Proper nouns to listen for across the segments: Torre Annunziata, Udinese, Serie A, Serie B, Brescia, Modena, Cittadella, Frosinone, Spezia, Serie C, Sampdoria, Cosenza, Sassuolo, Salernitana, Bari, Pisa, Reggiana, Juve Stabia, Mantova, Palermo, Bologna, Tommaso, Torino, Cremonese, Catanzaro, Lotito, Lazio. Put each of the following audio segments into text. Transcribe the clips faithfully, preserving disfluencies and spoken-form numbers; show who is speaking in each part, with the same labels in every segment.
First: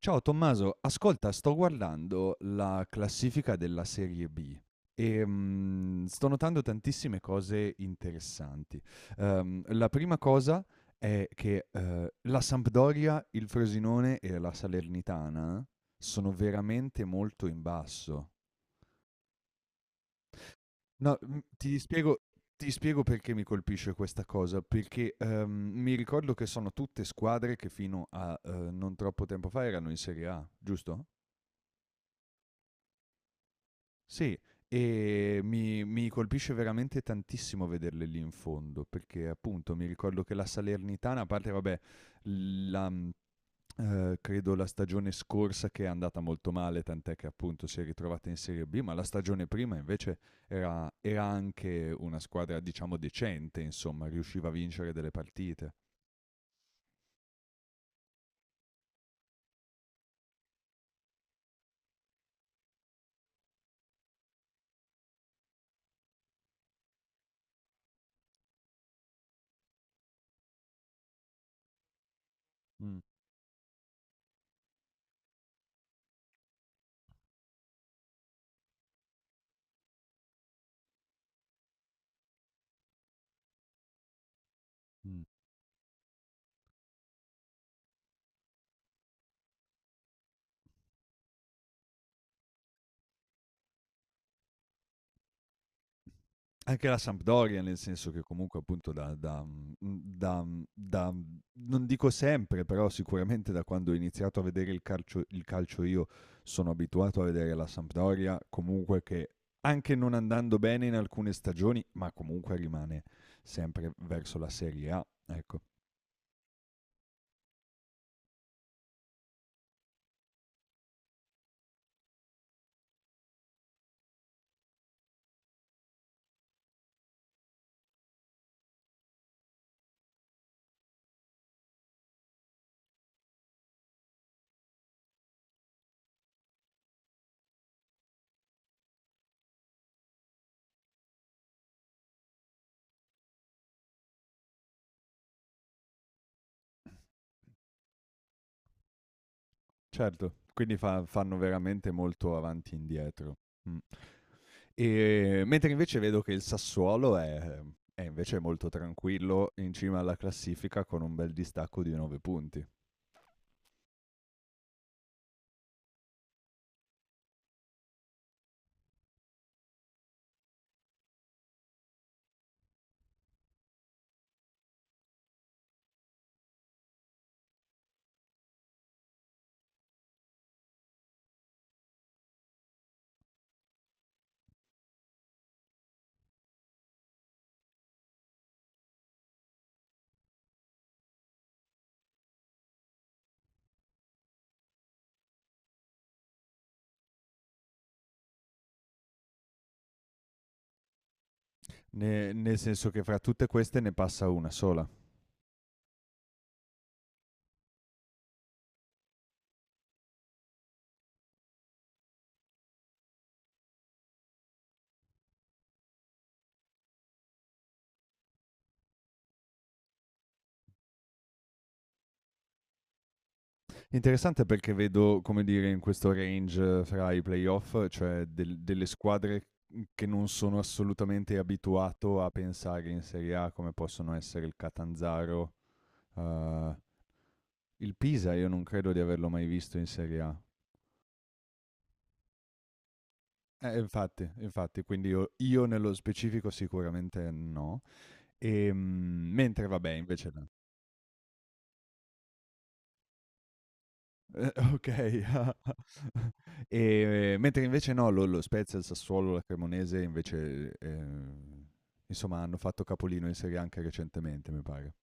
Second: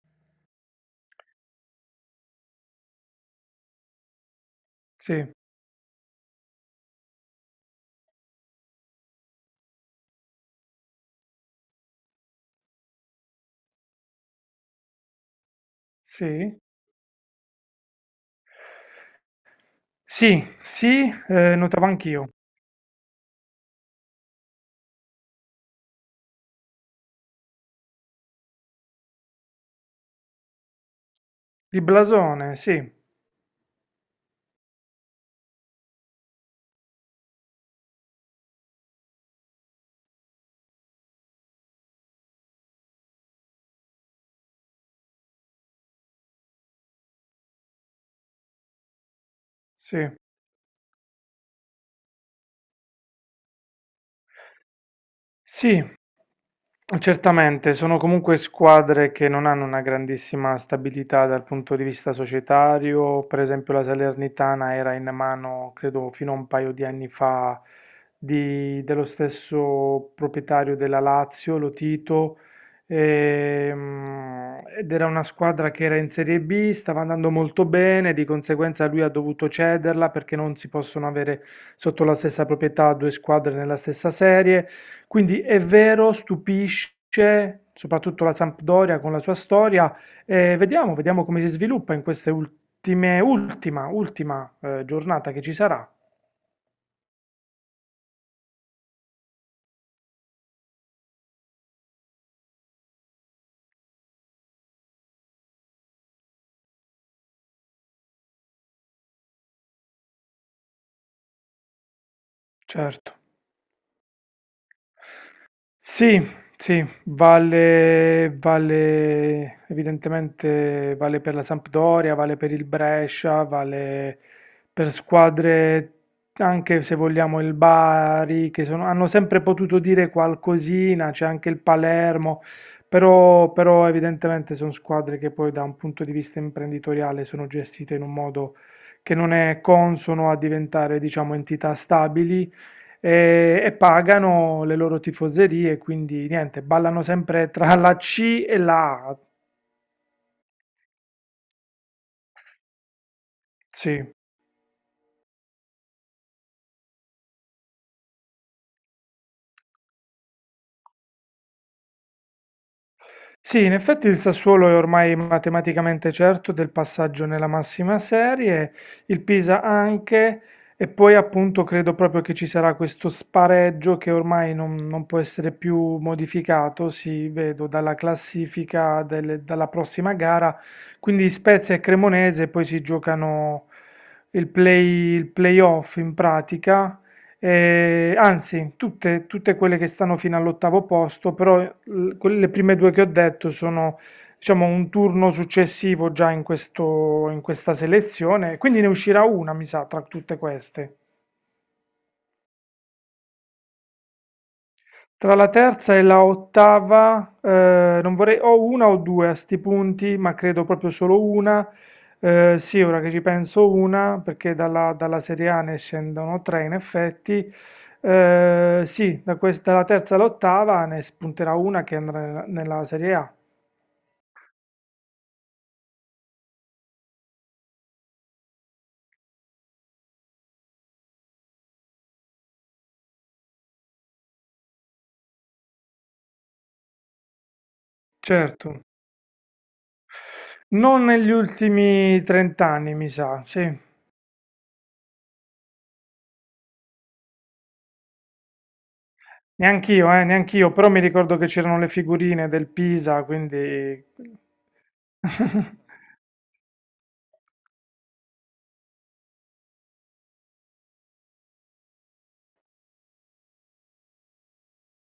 Speaker 1: Ciao Tommaso, ascolta, sto guardando la classifica della Serie B e
Speaker 2: Sì,
Speaker 1: mm, sto notando tantissime cose interessanti. Ehm, la prima cosa è che eh, la Sampdoria, il Frosinone e la Salernitana sono
Speaker 2: sì,
Speaker 1: veramente molto in basso.
Speaker 2: sì, sì,
Speaker 1: No, mm,
Speaker 2: ehm,
Speaker 1: ti
Speaker 2: Notavo
Speaker 1: spiego,
Speaker 2: anch'io.
Speaker 1: ti spiego perché mi colpisce questa cosa, perché ehm, mi ricordo che sono tutte squadre che fino a eh, non troppo tempo fa erano in Serie A, giusto?
Speaker 2: Di blasone, sì,
Speaker 1: Sì, e mi mi colpisce veramente tantissimo vederle lì in fondo, perché appunto mi ricordo che la Salernitana, a parte vabbè, la mhmm, ehm, credo la stagione scorsa che è andata molto male, tant'è che appunto si è ritrovata in Serie B, ma la stagione prima
Speaker 2: sì,
Speaker 1: invece era era anche una squadra diciamo decente, insomma, riusciva a vincere delle partite.
Speaker 2: sì, Certamente, sono comunque squadre che non hanno una grandissima stabilità dal punto di vista societario. Per esempio, la Salernitana era in mano, credo, fino a un paio di anni fa, di- dello stesso proprietario della Lazio, Lotito,
Speaker 1: Mh,
Speaker 2: ehm, ed era una squadra che era in Serie B, stava andando molto bene, di conseguenza lui ha dovuto cederla perché non si possono avere sotto la stessa proprietà due squadre nella stessa serie.
Speaker 1: mh.
Speaker 2: Quindi è vero, stupisce, soprattutto la Sampdoria con la sua storia. Eh, vediamo, vediamo come si sviluppa in queste ultime, ultima, ultima eh, giornata che ci sarà.
Speaker 1: Anche la Sampdoria, nel senso che comunque appunto da, da- mh, da- mh, da- mh, non dico sempre, però sicuramente da quando ho iniziato a vedere il calcio, il calcio io sono abituato a vedere la Sampdoria comunque che anche non andando bene in alcune stagioni, ma comunque rimane
Speaker 2: Certo.
Speaker 1: sempre verso la Serie A, ecco.
Speaker 2: Sì, sì, vale, vale, evidentemente vale per la Sampdoria, vale per il Brescia, vale per squadre anche se vogliamo il Bari, che sono- hanno sempre potuto dire qualcosina, c'è anche il Palermo, però, però evidentemente sono squadre che poi da un punto di vista imprenditoriale sono gestite in un modo che non è consono a diventare, diciamo, entità stabili e, e pagano le loro tifoserie, quindi niente, ballano sempre tra la C e la A.
Speaker 1: Certo, quindi fa- fanno veramente molto avanti e indietro. Mm.
Speaker 2: Sì.
Speaker 1: Ehm, mentre invece vedo che il Sassuolo è è invece molto tranquillo in cima alla classifica con un bel distacco di nove punti.
Speaker 2: Sì, in effetti il Sassuolo è ormai matematicamente certo del passaggio nella massima serie, il Pisa anche, e poi appunto credo proprio che ci sarà questo spareggio che ormai non, non può essere più modificato, si vedo dalla classifica delle- dalla prossima gara, quindi Spezia e Cremonese poi si giocano il play, il playoff in pratica, eh, anzi, tutte, tutte quelle che stanno fino all'ottavo posto, però l- quelle- le prime due che ho detto sono, diciamo, un turno successivo già in questo- in questa selezione, quindi ne uscirà una, mi sa, tra tutte queste.
Speaker 1: Ne nel senso che fra tutte queste ne passa una sola.
Speaker 2: Tra la terza e la ottava, eh, non vorrei, o una o due a sti punti, ma credo proprio solo una. Eh, sì, ora che ci penso una, perché dalla, dalla Serie A ne scendono tre in effetti. Eh, sì, da questa, dalla terza all'ottava ne spunterà una che andrà nella, nella Serie A.
Speaker 1: Interessante perché vedo, come dire, in questo range fra i playoff, cioè del delle squadre, mhmm, che non sono assolutamente abituato a pensare in Serie A, come possono essere il Catanzaro, uhm, il Pisa io non
Speaker 2: Certo,
Speaker 1: credo di averlo mai visto in Serie A.
Speaker 2: non negli ultimi trenta anni, mi sa, sì.
Speaker 1: Eh, infatti, infatti, quindi io, io nello specifico sicuramente no. Ehm, Mentre vabbè,
Speaker 2: Neanch'io, eh,
Speaker 1: invece no.
Speaker 2: neanch'io, però mi ricordo che c'erano le figurine del Pisa, quindi...
Speaker 1: Eh, okay. E mentre invece no, lo lo Spezia, il Sassuolo, la Cremonese invece, ehm, insomma hanno fatto capolino in Serie A anche recentemente, mi pare.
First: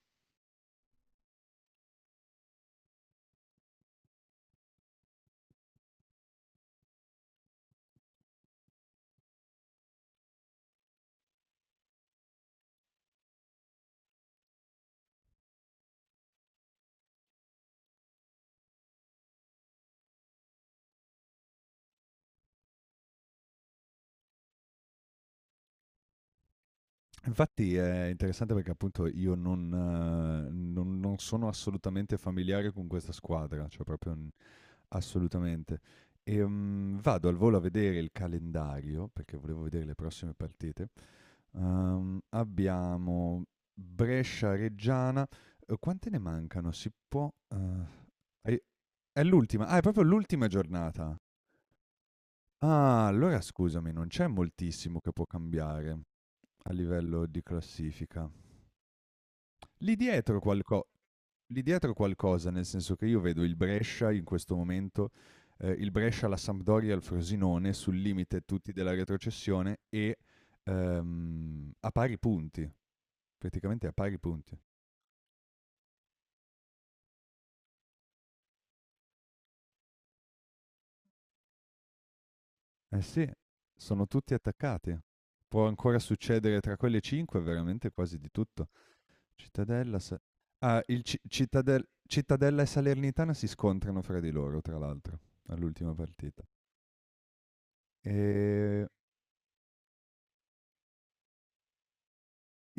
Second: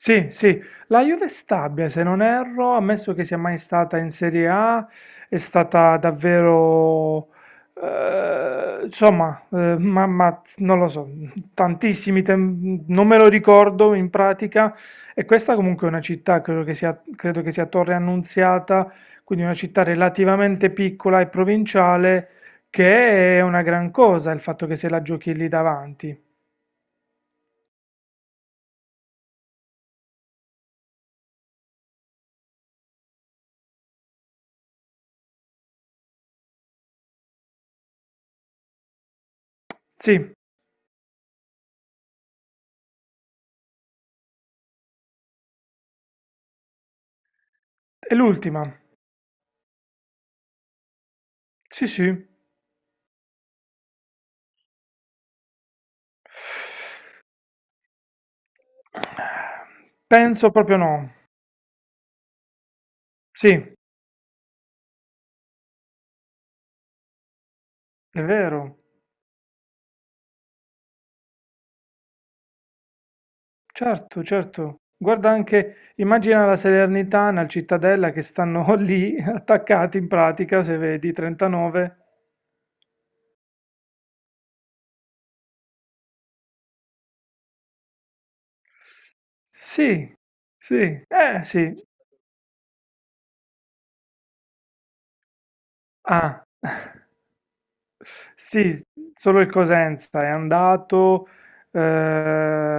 Speaker 2: Sì, sì, la Juve è stabile, se non erro, ammesso che sia mai stata in Serie A, è stata davvero, eh, insomma, eh, ma, ma non lo so, tantissimi, tem- non me lo ricordo in pratica, e questa comunque è una città, credo che sia, credo che sia Torre Annunziata, quindi una città relativamente piccola e provinciale, che è una gran cosa il fatto che se la giochi lì davanti.
Speaker 1: Infatti è interessante perché appunto io non eh, non non sono assolutamente familiare con questa squadra, cioè proprio assolutamente. Ehm, vado al volo a vedere il calendario, perché volevo vedere le
Speaker 2: Sì,
Speaker 1: prossime partite. Ehm, abbiamo Brescia-Reggiana. Eh, Quante ne mancano? Si può... eh,
Speaker 2: è
Speaker 1: hai-
Speaker 2: l'ultima,
Speaker 1: è l'ultima. Ah, è proprio l'ultima giornata.
Speaker 2: sì, sì.
Speaker 1: Ah, allora scusami, non c'è moltissimo che può cambiare a livello di classifica. Lì dietro
Speaker 2: Penso proprio
Speaker 1: qualco
Speaker 2: no.
Speaker 1: Lì dietro qualcosa, nel senso che io vedo
Speaker 2: Sì,
Speaker 1: il
Speaker 2: è
Speaker 1: Brescia in questo momento, ehm, il Brescia, la Sampdoria e il Frosinone sul limite tutti
Speaker 2: vero.
Speaker 1: della retrocessione e, ehm, a pari punti, praticamente a pari
Speaker 2: Certo,
Speaker 1: punti.
Speaker 2: certo. Guarda anche, immagina la Salernitana, il Cittadella che stanno lì attaccati in pratica, se vedi, trentanove.
Speaker 1: Eh sì, sono tutti attaccati. Può ancora succedere tra quelle cinque veramente quasi di tutto. Cittadella,
Speaker 2: Sì,
Speaker 1: Sa
Speaker 2: sì,
Speaker 1: ah, il Ci
Speaker 2: eh sì.
Speaker 1: Cittadel Cittadella e Salernitana si scontrano fra di loro, tra l'altro, all'ultima
Speaker 2: Ah,
Speaker 1: partita.
Speaker 2: sì,
Speaker 1: Ehm
Speaker 2: solo il Cosenza è andato,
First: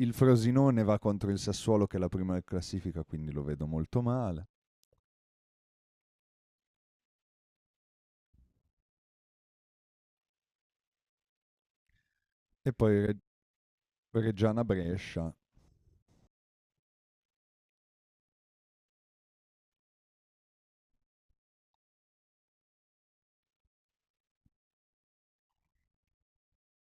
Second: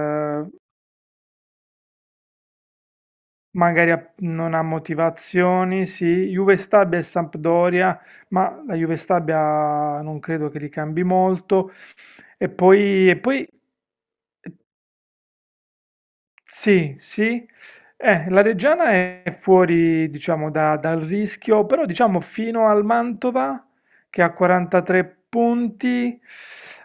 Speaker 1: Il Frosinone va contro il Sassuolo che è la prima in classifica, quindi lo vedo
Speaker 2: magari
Speaker 1: molto
Speaker 2: ha-
Speaker 1: male.
Speaker 2: non ha motivazioni, sì, Juve Stabia e Sampdoria, ma la Juve Stabia non credo che li cambi molto. E
Speaker 1: E poi
Speaker 2: poi, e
Speaker 1: Re-
Speaker 2: poi
Speaker 1: Reggiana-Brescia.
Speaker 2: sì, sì. Eh, la Reggiana è fuori, diciamo, da- dal rischio, però diciamo fino al Mantova, che ha quarantatré punti,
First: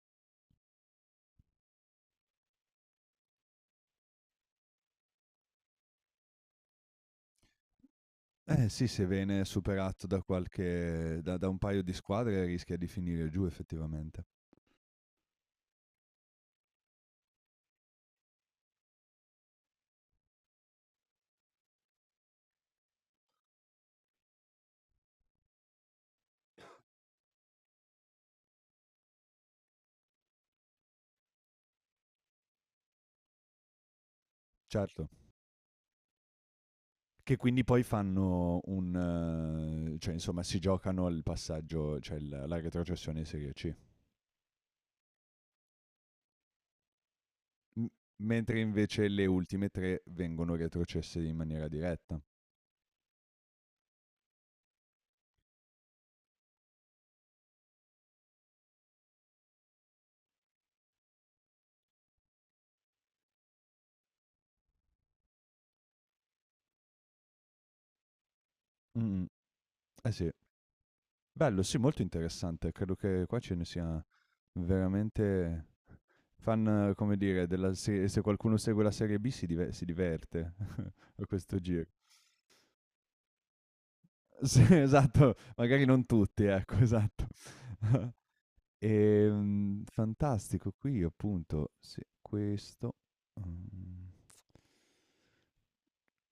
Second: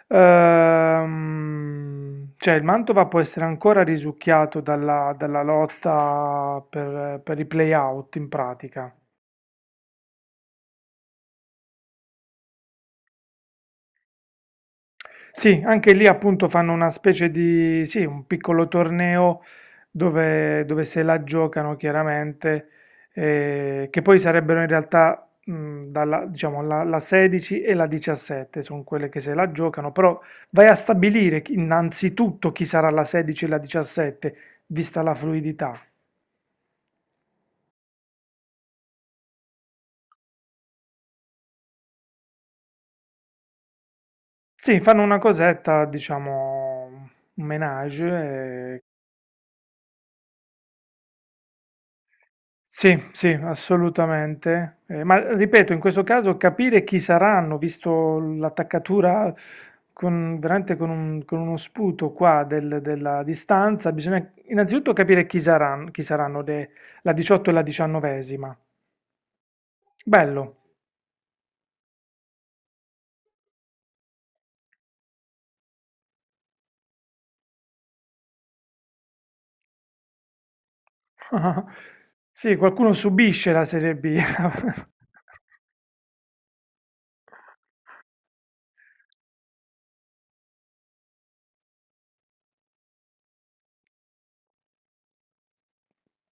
Speaker 2: ehm, cioè il Mantova può essere ancora risucchiato dalla, dalla lotta per per i play-out in
Speaker 1: Eh sì,
Speaker 2: pratica.
Speaker 1: se viene superato da qualche, da, da un paio di squadre rischia di finire giù effettivamente.
Speaker 2: Sì, anche lì appunto fanno una specie di, sì, un piccolo torneo dove, dove se la giocano chiaramente, eh, che poi sarebbero in realtà mh, dalla, diciamo, la, la sedici e la diciassette sono quelle che se la giocano, però vai a stabilire chi- innanzitutto chi sarà la sedici e la diciassette, vista
Speaker 1: Certo,
Speaker 2: la fluidità.
Speaker 1: che quindi poi fanno un, eh, cioè insomma si giocano il passaggio, cioè il- la retrocessione in Serie C.
Speaker 2: Sì, fanno una cosetta, diciamo, un
Speaker 1: M-
Speaker 2: menage,
Speaker 1: Mentre
Speaker 2: eh,
Speaker 1: invece le ultime tre vengono retrocesse in maniera diretta.
Speaker 2: sì, sì, assolutamente. Eh, ma ripeto, in questo caso capire chi saranno, visto l'attaccatura con, veramente con, un- con uno sputo qua del- della distanza, bisogna innanzitutto capire chi saranno, chi saranno le- la diciotto e la diciannovesima.
Speaker 1: Mm, eh sì,
Speaker 2: Bello.
Speaker 1: bello, sì, molto interessante. Credo che qua ce ne sia veramente fan, come dire, della se se qualcuno segue la Serie B si dive si diverte a questo giro.
Speaker 2: Sì, qualcuno subisce la Serie B.
Speaker 1: Sì, esatto, magari non tutti, ecco, esatto. Ehm, fantastico, qui appunto, sì, questo, mhmm,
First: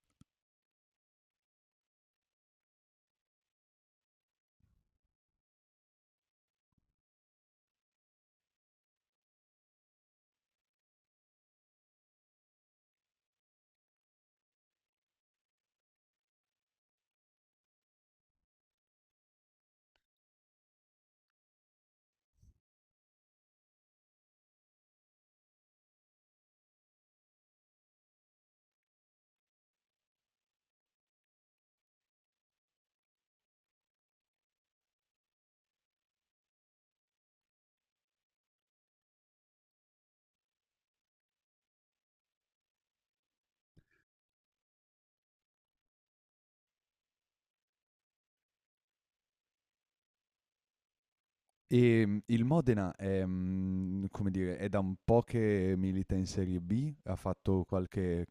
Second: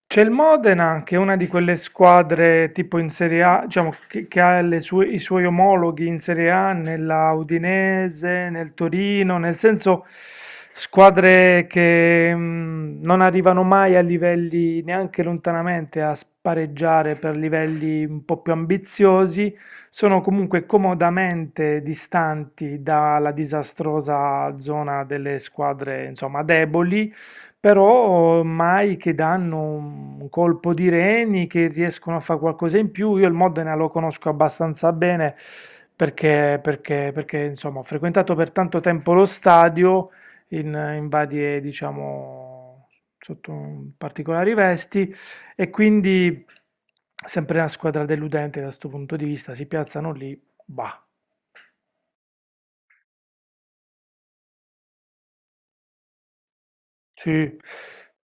Speaker 2: C'è il Modena, che è una di quelle squadre tipo in Serie A, diciamo, che, che ha le sue- i suoi omologhi in Serie A, nella Udinese, nel Torino, nel senso squadre che mh, non arrivano mai a livelli neanche lontanamente a spareggiare per livelli un po' più ambiziosi, sono comunque comodamente distanti dalla disastrosa zona delle squadre, insomma, deboli però mai che danno un colpo di reni, che riescono a fare qualcosa in più. Io il Modena lo conosco abbastanza bene perché, perché- perché, insomma, ho frequentato per tanto tempo lo stadio in, in varie, diciamo, sotto particolari vesti e quindi sempre una squadra deludente da questo punto di vista. Si piazzano lì, bah,
Speaker 1: ehm, il Modena è, mhmm, come dire, è da un po' che milita in Serie B? Ha
Speaker 2: sì,
Speaker 1: fatto qualche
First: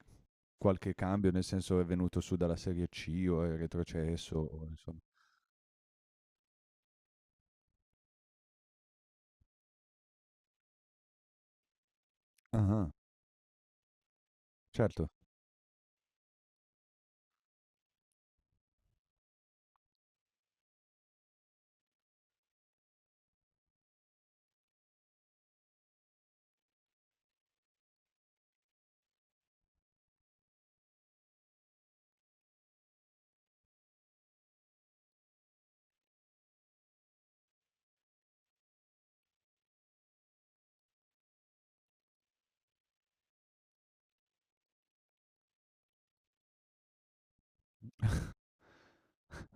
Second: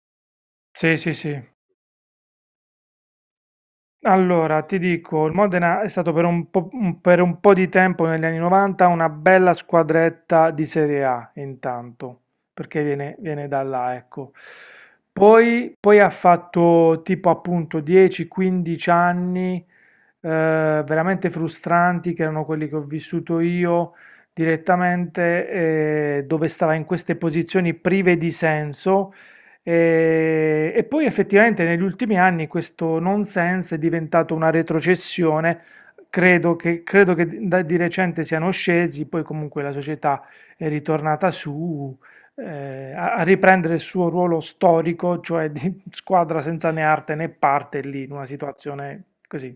Speaker 1: qualche
Speaker 2: sì, sì,
Speaker 1: cambio,
Speaker 2: sì.
Speaker 1: nel senso è venuto su dalla Serie C o è retrocesso
Speaker 2: Allora,
Speaker 1: o
Speaker 2: ti
Speaker 1: insomma
Speaker 2: dico, il Modena è stato per un po', un- per un po' di tempo negli anni novanta una bella squadretta di Serie A, intanto, perché
Speaker 1: ah-ah,
Speaker 2: viene, viene da là, ecco.
Speaker 1: certo.
Speaker 2: Poi, poi ha fatto tipo appunto dieci quindici anni eh, veramente frustranti, che erano quelli che ho vissuto io direttamente, eh, dove stava in queste posizioni prive di senso e, e poi effettivamente negli ultimi anni questo nonsense è diventato una retrocessione, credo che, credo che da- di recente siano scesi, poi comunque la società è ritornata su, eh, a, a riprendere il suo ruolo storico, cioè di squadra senza né arte né parte lì, in una situazione così,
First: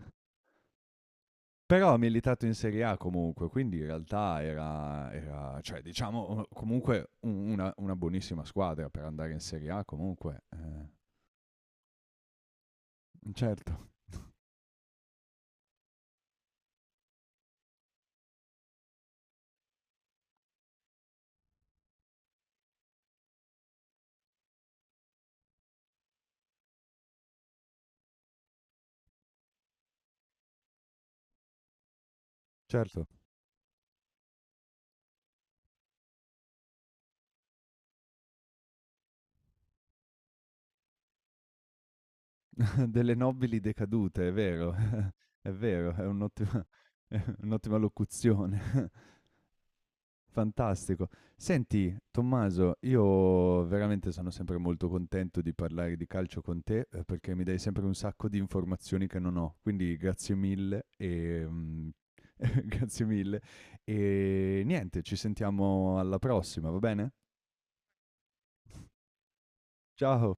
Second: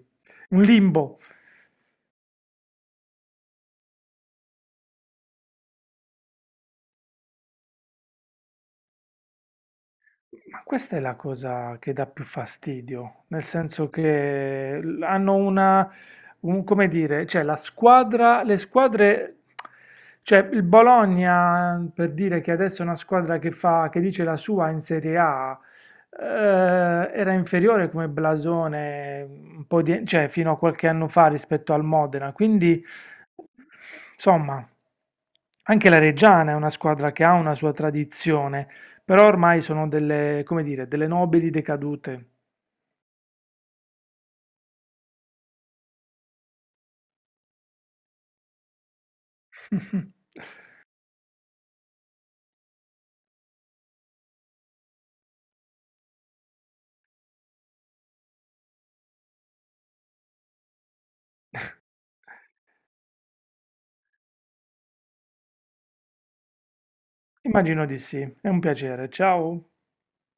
Speaker 2: un limbo.
Speaker 1: Però ha militato in Serie A comunque, quindi in realtà era, era- cioè, diciamo, eh, comunque un- una, una buonissima squadra per andare in Serie A comunque.
Speaker 2: Ma
Speaker 1: Eh,
Speaker 2: questa è la cosa che dà più fastidio, nel
Speaker 1: certo,
Speaker 2: senso che l- hanno una, un- come dire, cioè la squadra, le squadre, cioè il Bologna, per dire che adesso è una squadra che fa, che dice la sua in Serie A, eh, era inferiore come blasone un po' di, cioè fino a qualche anno fa rispetto al Modena, quindi
Speaker 1: certo.
Speaker 2: insomma, anche la Reggiana è una squadra che ha una sua tradizione. Però ormai sono delle, come dire, delle nobili decadute.
Speaker 1: Delle nobili decadute, è vero, è vero, è un'ottima, è un'ottima locuzione. Fantastico. Senti, Tommaso, io veramente sono sempre molto contento di parlare di calcio con te eh, perché mi dai sempre un sacco di informazioni che non ho, quindi grazie mille e mm, grazie mille e niente, ci sentiamo alla prossima, va bene?
Speaker 2: Immagino di sì, è un piacere. Ciao.
Speaker 1: Ciao!